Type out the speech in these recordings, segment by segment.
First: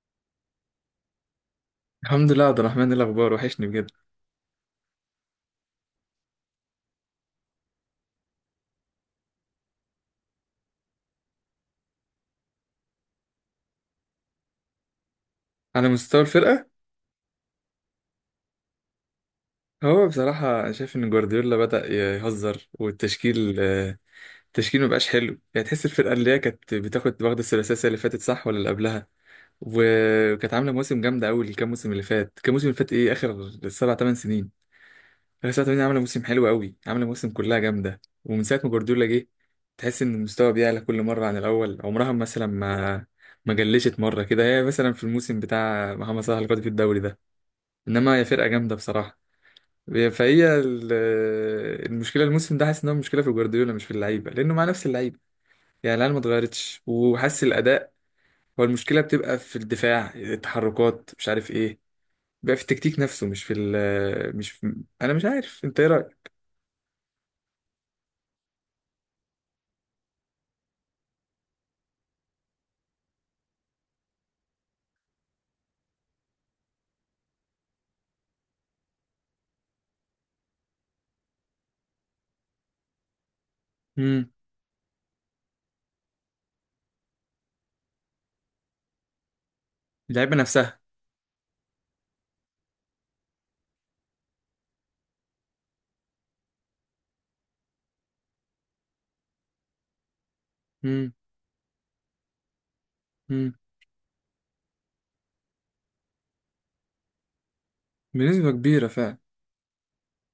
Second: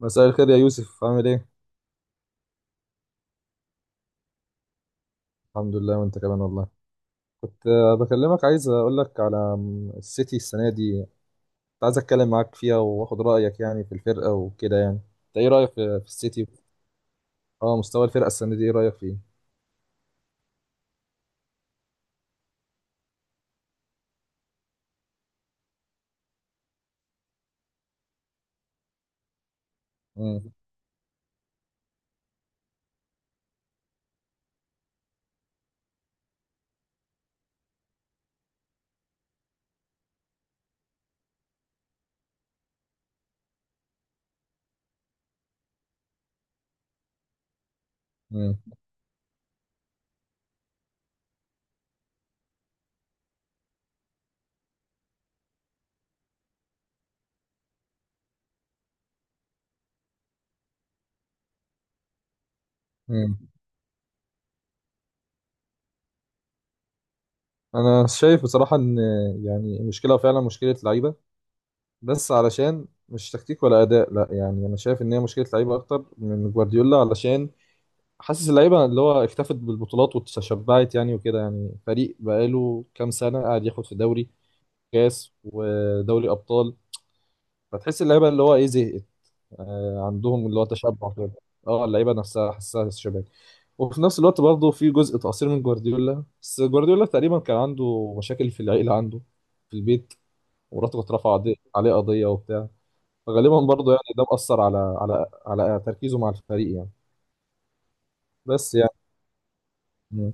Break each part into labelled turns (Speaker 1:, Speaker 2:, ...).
Speaker 1: مساء الخير يا يوسف، عامل ايه؟
Speaker 2: الحمد لله، عبد الرحمن. إيه الاخبار؟ وحشني بجد.
Speaker 1: الحمد لله وانت كمان والله. كنت بكلمك، عايز اقول لك على السيتي السنة دي. كنت عايز اتكلم معاك فيها واخد رأيك يعني في الفرقة وكده يعني. انت ايه رأيك
Speaker 2: على
Speaker 1: في
Speaker 2: مستوى
Speaker 1: السيتي؟
Speaker 2: الفرقه.
Speaker 1: اه، مستوى الفرقة السنة دي ايه رأيك فيه؟
Speaker 2: هو بصراحه شايف ان جوارديولا بدا يهزر، والتشكيل آه، التشكيل مبقاش حلو. يعني تحس الفرقه اللي هي كانت واخده الثلاثيه السنة اللي فاتت، صح؟ ولا اللي قبلها.
Speaker 1: مم.
Speaker 2: وكانت عامله مواسم جامده قوي، الكام موسم اللي فات كام موسم اللي فات، ايه؟ اخر 7 8 سنين. اخر سبع ثمان عامله موسم حلو قوي، عامله موسم كلها جامده، ومن ساعه ما جوارديولا جه تحس ان المستوى بيعلى كل مره عن الاول. عمرها مثلا ما جلشت مره كده، هي مثلا في الموسم بتاع محمد صلاح اللي خد فيه الدوري ده. انما هي فرقه
Speaker 1: مم.
Speaker 2: جامده بصراحه. فهي ال- المشكله الموسم ده، حاسس ان هو مشكله في جوارديولا مش في اللعيبه، لانه مع نفس اللعيبه. يعني العيال ما اتغيرتش، وحاسس الاداء، هو المشكله بتبقى في الدفاع، التحركات، مش عارف ايه. بقى في التكتيك نفسه، مش
Speaker 1: مم.
Speaker 2: في ال مش في انا مش عارف انت ايه رايك.
Speaker 1: انا شايف بصراحة ان يعني المشكلة فعلا مشكلة لعيبة. بس علشان مش تكتيك ولا اداء، لا يعني انا شايف ان هي مشكلة لعيبة اكتر من جوارديولا. علشان حاسس اللعيبه اللي هو اكتفت بالبطولات وتشبعت يعني وكده يعني، فريق بقاله كام سنه قاعد ياخد في دوري
Speaker 2: امم.
Speaker 1: كاس ودوري ابطال. فتحس اللعيبه اللي هو ايه زهقت.
Speaker 2: اللعيبه
Speaker 1: عندهم اللي هو
Speaker 2: نفسها.
Speaker 1: تشبع كده. اه، اللعيبه نفسها حاسسها شباب. وفي نفس الوقت برضه في جزء تقصير من جوارديولا، بس جوارديولا تقريبا كان عنده مشاكل في العيله، عنده في البيت. ومراته كانت
Speaker 2: امم.
Speaker 1: رافعه عليه قضيه وبتاع.
Speaker 2: امم.
Speaker 1: فغالبا برضه يعني ده مأثر على تركيزه مع الفريق يعني.
Speaker 2: بنسبه
Speaker 1: بس
Speaker 2: كبيره
Speaker 1: يعني.
Speaker 2: فعلا.
Speaker 1: مم.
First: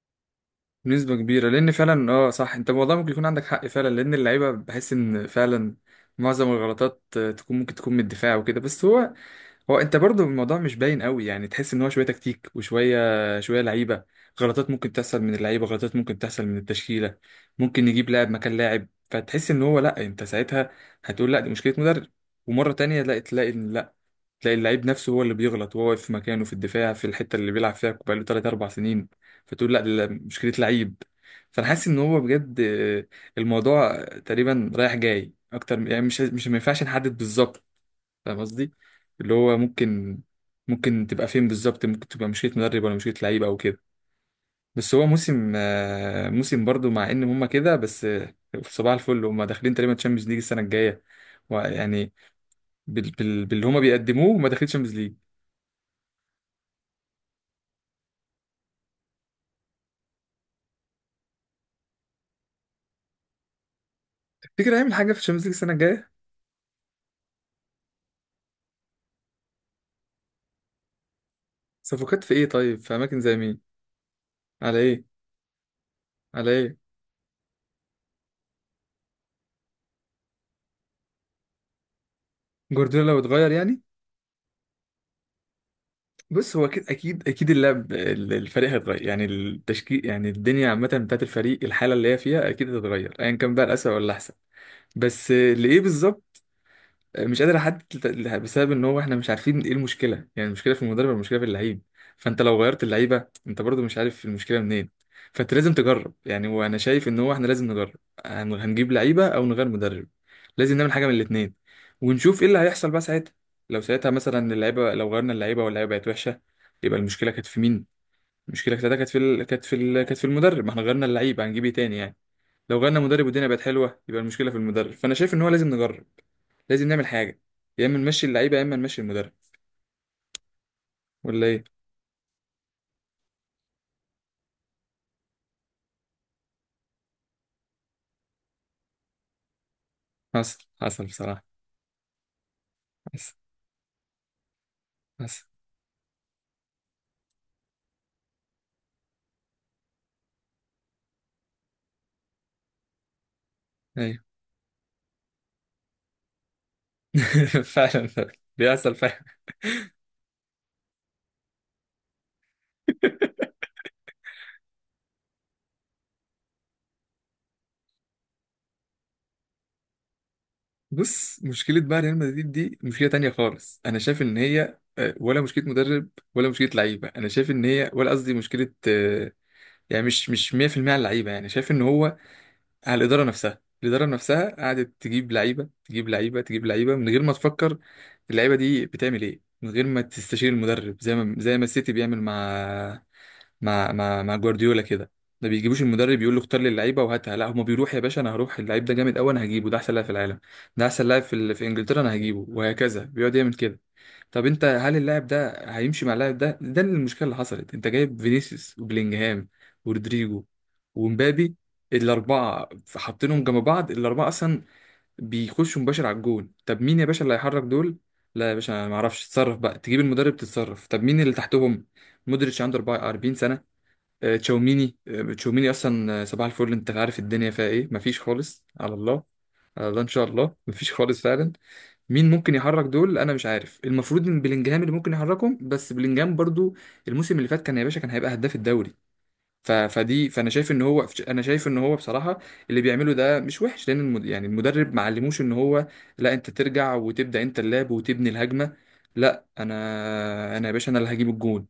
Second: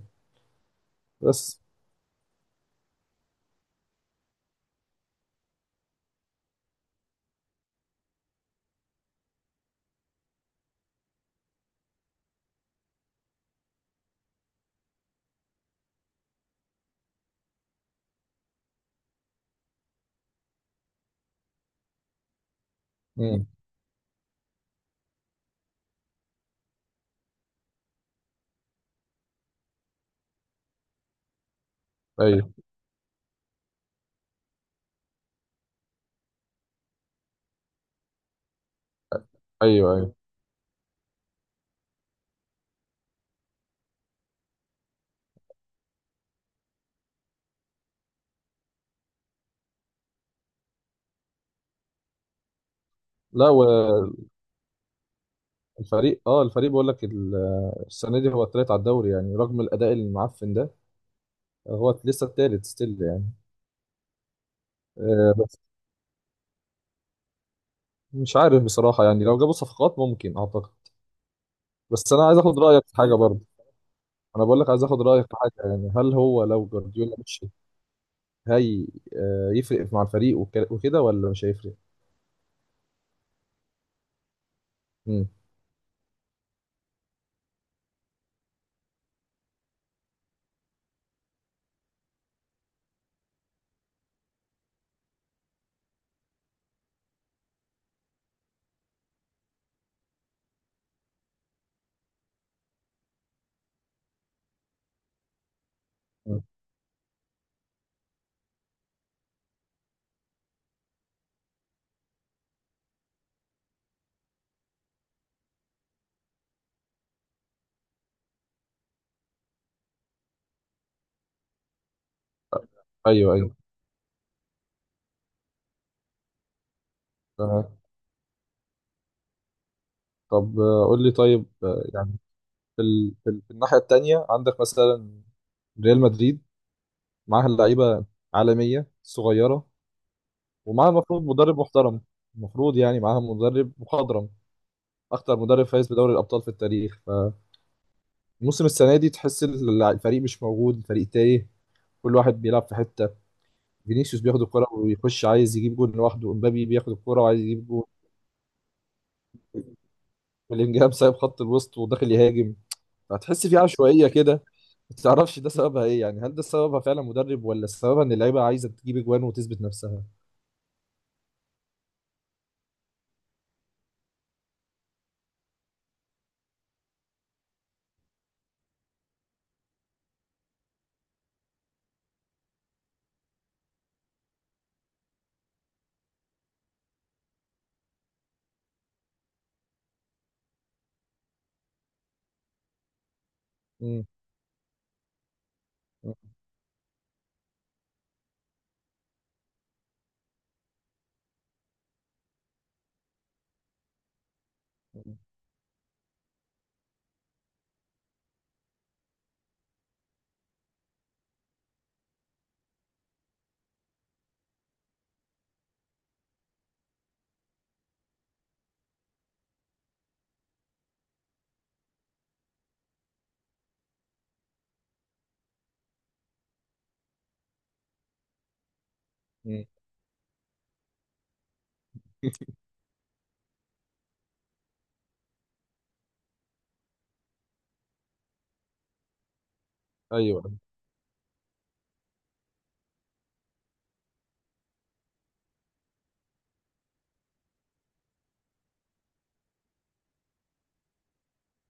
Speaker 2: بنسبه كبيره،
Speaker 1: بس.
Speaker 2: لان فعلا، اه، صح. انت والله ممكن يكون عندك حق فعلا، لان اللعيبه بحس ان فعلا معظم الغلطات ممكن تكون من الدفاع وكده. بس هو، هو انت برضو الموضوع مش باين قوي. يعني تحس ان هو شويه تكتيك وشويه شويه لعيبه. غلطات ممكن تحصل من اللعيبه، غلطات ممكن تحصل من التشكيله. ممكن نجيب لاعب مكان لاعب، فتحس ان هو لا، انت ساعتها هتقول لا، دي مشكله مدرب. ومره تانية لا،
Speaker 1: امم.
Speaker 2: تلاقي ان لا تلاقي اللعيب نفسه هو اللي بيغلط، وهو واقف في مكانه في الدفاع في الحته اللي بيلعب فيها بقاله 3 4 سنين. فتقول لا، دي مشكله لعيب. فانا حاسس ان هو
Speaker 1: ايوه
Speaker 2: بجد، الموضوع تقريبا رايح جاي يعني مش مش ما ينفعش نحدد بالظبط. فاهم قصدي؟ اللي هو
Speaker 1: ايوه ايوه.
Speaker 2: ممكن تبقى فين بالظبط، ممكن تبقى مشيت مدرب ولا مشيت لعيب او كده. بس هو موسم برضو، مع ان هما كده، بس صباح الفل. هما داخلين تقريبا تشامبيونز ليج السنه الجايه، ويعني
Speaker 1: لا،
Speaker 2: باللي هما
Speaker 1: والفريق.
Speaker 2: بيقدموه، هما داخلين تشامبيونز ليج.
Speaker 1: اه، الفريق بقول لك السنه دي هو التالت على الدوري يعني، رغم الاداء المعفن ده هو لسه التالت ستيل يعني.
Speaker 2: تفتكر هيعمل حاجه في
Speaker 1: آه
Speaker 2: تشامبيونز ليج
Speaker 1: بس
Speaker 2: السنه الجايه؟
Speaker 1: مش عارف بصراحه يعني، لو جابوا صفقات ممكن، اعتقد. بس
Speaker 2: صفقات
Speaker 1: انا
Speaker 2: في
Speaker 1: عايز
Speaker 2: ايه؟
Speaker 1: اخد
Speaker 2: طيب
Speaker 1: رايك
Speaker 2: في
Speaker 1: في حاجه
Speaker 2: اماكن زي
Speaker 1: برضه.
Speaker 2: مين؟
Speaker 1: انا بقول لك
Speaker 2: على
Speaker 1: عايز اخد
Speaker 2: ايه؟
Speaker 1: رايك في حاجه، يعني هل هو
Speaker 2: على
Speaker 1: لو
Speaker 2: ايه؟
Speaker 1: جوارديولا مشي؟ هي يفرق مع الفريق وكده، ولا مش هيفرق؟
Speaker 2: جوارديولا لو اتغير يعني.
Speaker 1: امم.
Speaker 2: بص، هو اكيد اكيد اكيد الفريق هيتغير، يعني التشكيل، يعني الدنيا عامه بتاعت الفريق، الحاله اللي هي فيها اكيد هتتغير، ايا كان بقى الاسوء ولا الاحسن. بس لايه بالظبط، مش قادر احدد بسبب ان هو احنا مش عارفين ايه المشكله، يعني المشكله في المدرب ولا المشكله في اللعيب. فانت لو غيرت اللعيبه انت برضو مش عارف المشكله منين. فانت لازم تجرب، يعني وانا شايف ان هو احنا لازم نجرب. هنجيب لعيبه او نغير مدرب، لازم نعمل حاجه من الاثنين، ونشوف ايه اللي هيحصل بقى ساعتها. لو ساعتها مثلا اللعيبه، لو غيرنا اللعيبه واللعيبه بقت وحشه، يبقى المشكله كانت في مين؟ المشكله كانت في ال... كانت في ال... كانت في المدرب، ما احنا غيرنا اللعيبه هنجيب ايه تاني يعني. لو غيرنا مدرب
Speaker 1: ايوه
Speaker 2: والدنيا
Speaker 1: ايوه
Speaker 2: بقت حلوه، يبقى المشكله في المدرب. فانا شايف ان هو لازم نجرب، لازم نعمل حاجه.
Speaker 1: تمام.
Speaker 2: يا اما نمشي اللعيبه يا اما نمشي المدرب،
Speaker 1: طب قول لي،
Speaker 2: ولا
Speaker 1: طيب
Speaker 2: ايه؟
Speaker 1: يعني في الناحيه التانيه عندك مثلا ريال مدريد. معاها لعيبه عالميه صغيره،
Speaker 2: حصل،
Speaker 1: ومعاها
Speaker 2: حصل
Speaker 1: المفروض
Speaker 2: بصراحه.
Speaker 1: مدرب محترم. المفروض يعني معاها
Speaker 2: حصل،
Speaker 1: مدرب مخضرم، اكتر
Speaker 2: حصل،
Speaker 1: مدرب فايز بدوري الابطال في التاريخ. فموسم السنه دي تحس الفريق مش موجود، الفريق تايه. كل واحد بيلعب في حته.
Speaker 2: ايوه.
Speaker 1: فينيسيوس بياخد الكره ويخش عايز يجيب جول لوحده، امبابي بياخد الكره وعايز يجيب جول،
Speaker 2: فعلا فعلا، بيحصل فعلا.
Speaker 1: بلينجهام سايب خط الوسط وداخل يهاجم. فهتحس في عشوائيه كده. ما تعرفش ده سببها ايه يعني، هل ده سببها فعلا مدرب ولا سببها ان اللعيبه عايزه تجيب اجوان وتثبت نفسها؟
Speaker 2: بص، مشكله بقى ريال مدريد دي مشكله تانية خالص. انا شايف ان هي، ولا مشكله مدرب ولا مشكله لعيبه. انا شايف ان هي ولا قصدي مشكله، يعني مش مش 100% على اللعيبه. يعني شايف ان هو على الإدارة نفسها قعدت تجيب لعيبة تجيب لعيبة تجيب لعيبة من غير ما تفكر اللعيبة دي بتعمل إيه، من غير ما تستشير المدرب، زي ما السيتي بيعمل مع مع
Speaker 1: امم.
Speaker 2: مع مع جوارديولا كده. ما بيجيبوش المدرب يقول له اختار لي اللعيبه وهاتها، لا، هما بيروح يا باشا انا هروح اللعيب ده جامد قوي انا هجيبه، ده احسن لاعب في العالم، ده احسن لاعب في انجلترا انا هجيبه. وهكذا بيقعد يعمل كده. طب انت هل اللاعب ده هيمشي مع اللاعب ده اللي المشكله اللي حصلت، انت جايب فينيسيوس وبلينجهام ورودريجو ومبابي، الاربعه حاطينهم جنب بعض، الاربعه اصلا بيخشوا مباشر على الجون. طب مين يا باشا اللي هيحرك دول؟ لا يا باشا، انا ما اعرفش. تتصرف بقى، تجيب المدرب، تتصرف. طب مين اللي تحتهم؟ مودريتش عنده 44 سنه. تشاوميني اصلا، صباح الفل. انت عارف الدنيا فيها ايه؟ مفيش خالص، على الله.
Speaker 1: امم.
Speaker 2: على الله، ان شاء الله، مفيش خالص فعلا. مين ممكن يحرك دول؟ انا مش عارف. المفروض ان بلينجهام اللي ممكن يحركهم، بس بلينجهام برضو الموسم اللي فات كان يا باشا كان هيبقى هداف الدوري. فدي،
Speaker 1: ايوه.
Speaker 2: فانا شايف ان هو انا شايف ان هو بصراحه اللي بيعمله ده مش وحش، لان يعني المدرب ما علموش ان هو لا، انت ترجع وتبدا انت اللعب وتبني الهجمه. لا انا يا باشا، انا اللي هجيب الجون.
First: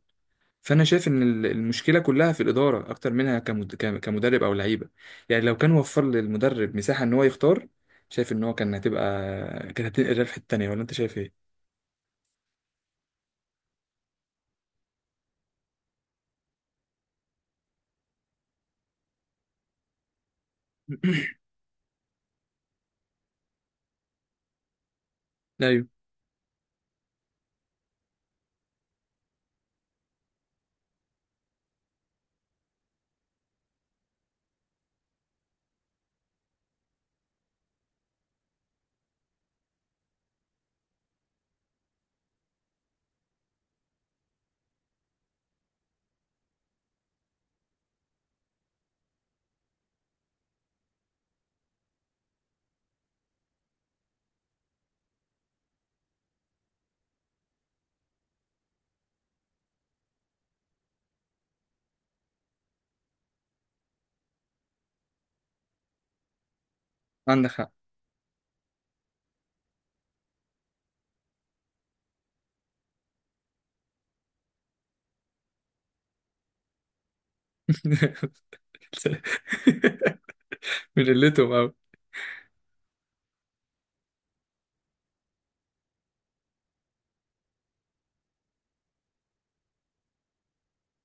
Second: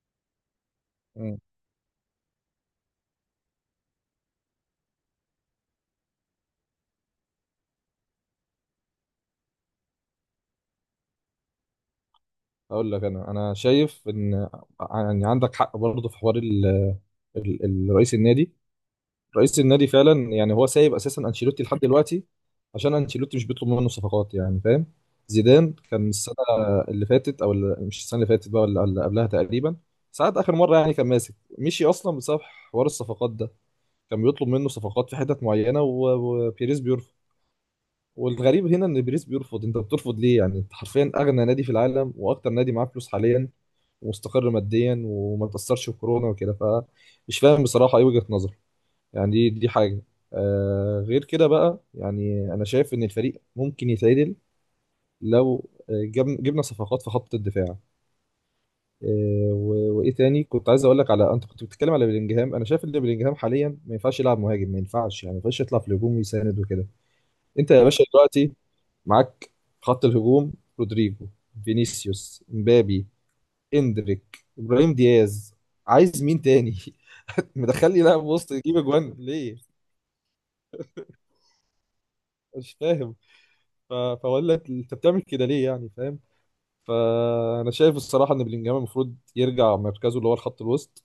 Speaker 2: فانا شايف ان
Speaker 1: مم.
Speaker 2: المشكله كلها في الاداره اكتر منها كمدرب او لعيبه. يعني لو كان وفر للمدرب مساحه ان هو يختار، شايف ان هو كان هتبقى كانت هتنقل الريال في حته تانيه. ولا انت شايف ايه؟
Speaker 1: اقول لك انا شايف ان يعني عندك حق برضه في حوار رئيس النادي. رئيس النادي فعلا يعني، هو سايب اساسا انشيلوتي لحد دلوقتي عشان انشيلوتي مش بيطلب منه صفقات يعني، فاهم.
Speaker 2: لا،
Speaker 1: زيدان
Speaker 2: ايوه،
Speaker 1: كان السنه اللي فاتت، او اللي مش السنه اللي فاتت بقى ولا اللي قبلها تقريبا، ساعات اخر مره يعني كان ماسك، مشي اصلا بسبب حوار الصفقات ده. كان بيطلب منه صفقات في حتت معينه و... وبيريز بيرفض. والغريب هنا ان بيريز بيرفض. انت بترفض ليه يعني؟ انت حرفيا اغنى نادي في العالم واكتر نادي معاه فلوس حاليا، ومستقر ماديا وما تاثرش بكورونا وكده، فمش فاهم بصراحه ايه وجهه نظر يعني. دي حاجه. غير كده بقى يعني، انا شايف ان الفريق ممكن يتعدل لو جبنا صفقات في خط الدفاع. وايه تاني كنت عايز اقول لك على، انت كنت بتتكلم على بلينجهام. انا شايف ان بلينجهام حاليا ما ينفعش يلعب مهاجم، ما ينفعش يعني، ما ينفعش يطلع في الهجوم ويساند وكده.
Speaker 2: عندك
Speaker 1: انت
Speaker 2: حق.
Speaker 1: يا باشا دلوقتي معاك خط الهجوم: رودريجو، فينيسيوس، امبابي، اندريك، ابراهيم دياز. عايز مين تاني؟ مدخل لي لاعب وسط يجيب اجوان ليه؟
Speaker 2: من قلتهم قوي.
Speaker 1: مش فاهم. فاقول لك، انت بتعمل كده ليه يعني، فاهم؟ فانا شايف الصراحه ان بلينجهام المفروض يرجع مركزه اللي هو الخط الوسط،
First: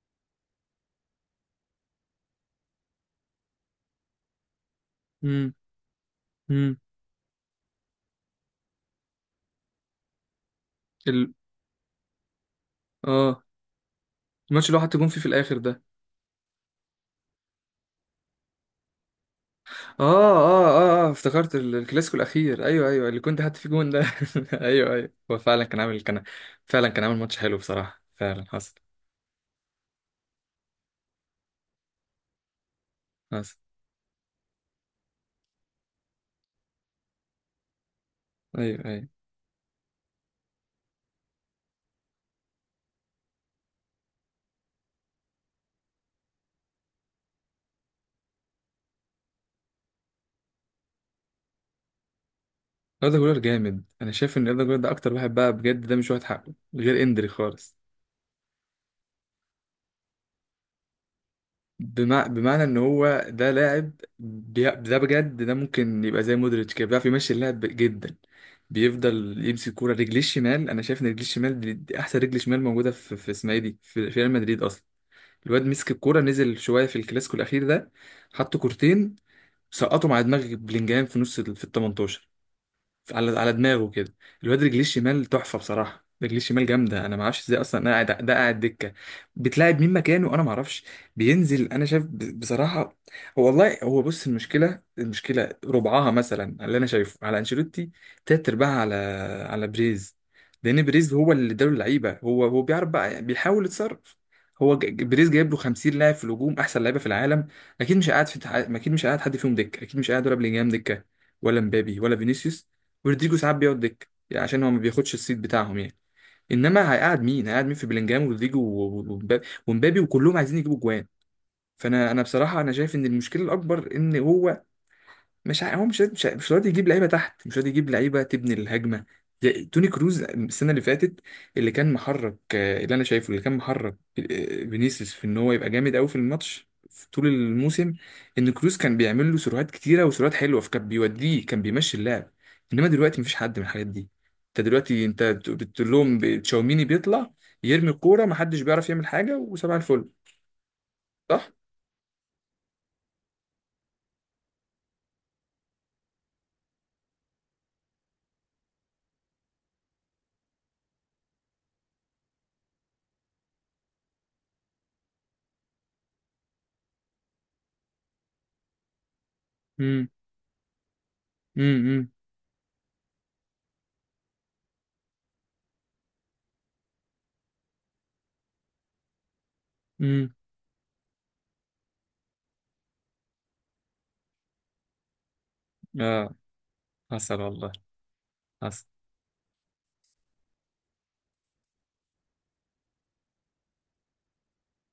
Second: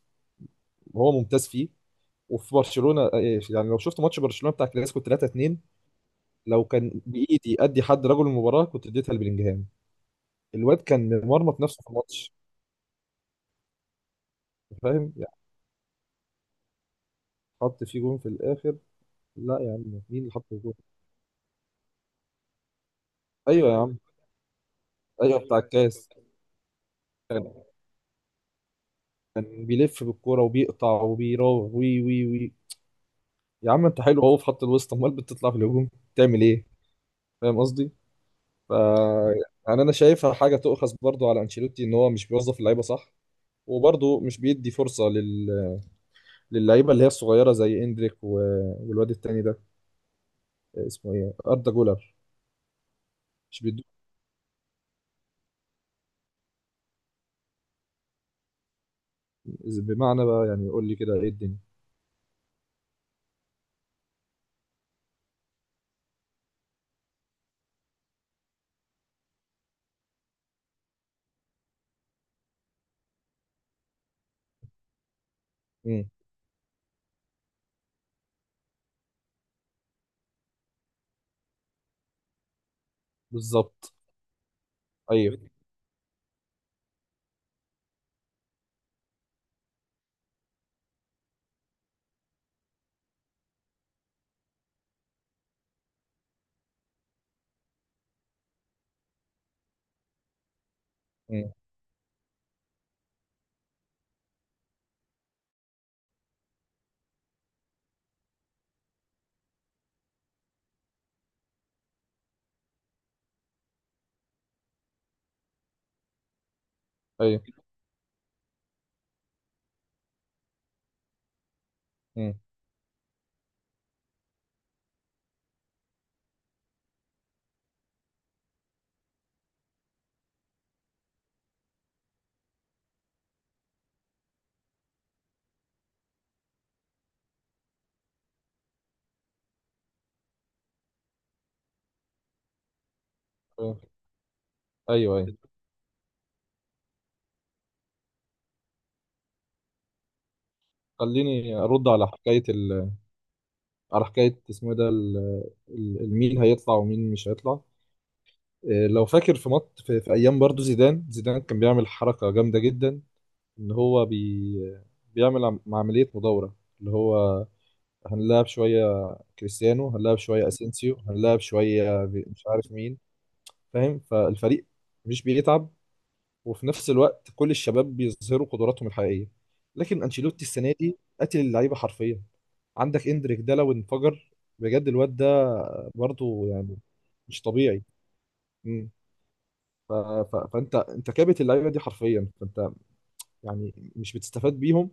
Speaker 1: وهو ممتاز فيه. وفي برشلونه، يعني لو شفت ماتش برشلونه بتاع كلاسيكو 3
Speaker 2: امم.
Speaker 1: 2 لو
Speaker 2: امم.
Speaker 1: كان بايدي ادي حد رجل المباراه كنت اديتها لبلينجهام. الواد كان
Speaker 2: ال...
Speaker 1: مرمط نفسه في الماتش،
Speaker 2: اه الماتش اللي هو حط جون
Speaker 1: فاهم
Speaker 2: فيه في
Speaker 1: يعني.
Speaker 2: الاخر ده.
Speaker 1: حط فيه جون في الاخر. لا يا عم،
Speaker 2: اه،
Speaker 1: مين اللي حط
Speaker 2: اه،
Speaker 1: الجون؟
Speaker 2: اه، اه، افتكرت الكلاسيكو الاخير. ايوه، ايوه، اللي كنت حاطط فيه
Speaker 1: ايوه يا
Speaker 2: جون
Speaker 1: عم.
Speaker 2: ده. ايوه، ايوه. هو
Speaker 1: ايوه، بتاع
Speaker 2: فعلا كان عامل
Speaker 1: الكاس.
Speaker 2: فعلا كان عامل ماتش حلو بصراحه، فعلا حصل.
Speaker 1: كان بيلف بالكوره وبيقطع وبيراوغ وي وي وي.
Speaker 2: حصل،
Speaker 1: يا عم انت حلو اهو في خط الوسط، امال بتطلع في الهجوم تعمل ايه؟ فاهم قصدي. ف،
Speaker 2: ايوه، ايوه.
Speaker 1: يعني انا شايفها حاجه تؤخذ برضو على انشيلوتي ان هو مش بيوظف اللعيبه صح. وبرضه مش بيدي فرصه للعيبه اللي هي الصغيره زي اندريك و... والواد التاني ده اسمه ايه، اردا جولر.
Speaker 2: أردا جولر
Speaker 1: مش بيدو،
Speaker 2: جامد. أنا شايف إن أردا جولر ده أكتر واحد بقى بجد، ده مش واخد حقه غير إندري خالص.
Speaker 1: بمعنى بقى يعني يقول لي كده ايه الدنيا.
Speaker 2: بمعنى إن هو ده لاعب، ده بجد، ده ممكن يبقى زي مودريتش كده، بيعرف يمشي اللعب جدا. بيفضل يمسك كورة، رجليه الشمال، أنا شايف إن رجليه الشمال دي أحسن رجل شمال موجودة في اسمها إيه دي في ريال مدريد أصلا. الواد مسك
Speaker 1: امم.
Speaker 2: الكورة، نزل شوية في الكلاسيكو الأخير ده، حط كورتين سقطوا مع دماغ بلينجهام في ال 18، على دماغه
Speaker 1: بالظبط.
Speaker 2: كده. الواد رجليه الشمال
Speaker 1: ايوه
Speaker 2: تحفه بصراحه، رجليه الشمال جامده. انا ما اعرفش ازاي اصلا، انا قاعد ده قاعد دكه، بتلاعب مين مكانه، انا ما اعرفش. بينزل، انا شايف بصراحه. هو والله هو بص، المشكله ربعها مثلا اللي انا شايفه على انشيلوتي، تلات ارباعها على بريز، لان بريز هو اللي اداله اللعيبه. هو بيعرف بقى، بيحاول يتصرف. هو بريز جايب له 50 لاعب في الهجوم، احسن لعيبه في العالم. اكيد مش قاعد في اكيد مش قاعد حد فيهم دكه، اكيد مش قاعد ولا بلينجهام دكه، ولا مبابي ولا فينيسيوس. ورودريجو ساعات بيقعد دكة يعني، عشان هو ما بياخدش السيت بتاعهم يعني. انما هيقعد
Speaker 1: ايوه.
Speaker 2: مين، هيقعد مين في بلينجهام ورودريجو ومبابي وكلهم عايزين يجيبوا جوان. فانا
Speaker 1: مم.
Speaker 2: بصراحه، انا شايف ان المشكله الاكبر ان هو مش ع- هو مش راضي يجيب لعيبه تحت، مش راضي يجيب لعيبه تبني الهجمه. زي توني كروز السنه اللي فاتت، اللي كان محرك، اللي انا شايفه، اللي كان محرك، فينيسيوس، في ان هو يبقى جامد قوي في الماتش، في طول الموسم. ان كروز كان بيعمل له سيروهات كتيره وسيروهات حلوه، فكان بيوديه، كان بيمشي اللعب. انما دلوقتي مفيش حد من الحاجات دي. انت دلوقتي
Speaker 1: ايوه
Speaker 2: انت
Speaker 1: ايوه أيوة.
Speaker 2: بتقول لهم، تشاوميني بيطلع يرمي الكوره، محدش بيعرف يعمل حاجه. وسبع الفل. صح؟
Speaker 1: خليني ارد على حكايه على حكايه اسمه إيه ده، المين هيطلع ومين مش هيطلع. لو فاكر في ايام برضو زيدان كان بيعمل حركه جامده جدا، ان هو بيعمل عمليه مدوره، اللي هو هنلعب شويه كريستيانو،
Speaker 2: امم.
Speaker 1: هنلعب شويه اسينسيو، هنلعب شويه
Speaker 2: امم.
Speaker 1: مش عارف مين. فاهم، فالفريق مش بيتعب، وفي نفس الوقت كل الشباب بيظهروا قدراتهم الحقيقيه. لكن
Speaker 2: امم.
Speaker 1: انشيلوتي السنه دي قتل اللعيبه حرفيا. عندك اندريك ده لو انفجر بجد، الواد ده
Speaker 2: اه.
Speaker 1: برضه يعني
Speaker 2: حصل
Speaker 1: مش
Speaker 2: والله،
Speaker 1: طبيعي.
Speaker 2: حصل،
Speaker 1: مم. ف... فانت كابت اللعيبه دي حرفيا، فانت يعني مش بتستفاد بيهم،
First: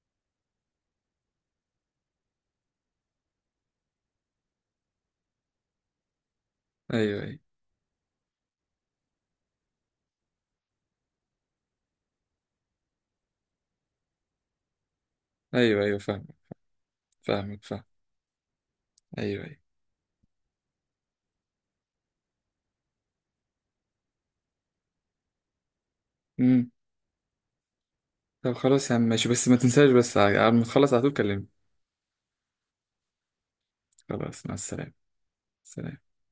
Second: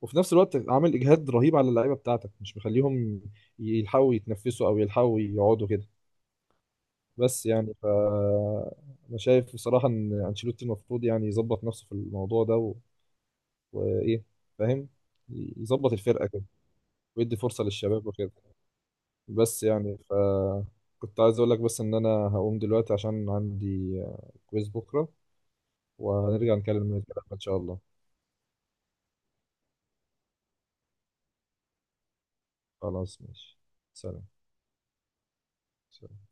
Speaker 1: وفي نفس الوقت عامل اجهاد رهيب على اللعيبه بتاعتك مش مخليهم يلحقوا يتنفسوا او يلحقوا يقعدوا كده.
Speaker 2: ايوه، ايوه،
Speaker 1: بس يعني، ف، انا شايف بصراحه ان انشيلوتي المفروض يعني يظبط نفسه في الموضوع ده. وايه، فاهم،
Speaker 2: ايوه،
Speaker 1: يظبط
Speaker 2: ايوه، فاهمك،
Speaker 1: الفرقه كده، ويدي فرصه
Speaker 2: فاهمك، فاهم،
Speaker 1: للشباب وكده.
Speaker 2: ايوه، ايوه،
Speaker 1: بس يعني، ف، كنت عايز اقول لك بس ان انا هقوم دلوقتي عشان عندي كويز بكره، وهنرجع
Speaker 2: امم.
Speaker 1: نكلم الكلام ان شاء الله.
Speaker 2: طب خلاص يا عم، ماشي، بس ما تنساش، بس على ما تخلص على طول كلمني.
Speaker 1: خلاص ماشي. سلام.
Speaker 2: خلاص، مع السلامة. سلام.
Speaker 1: سلام.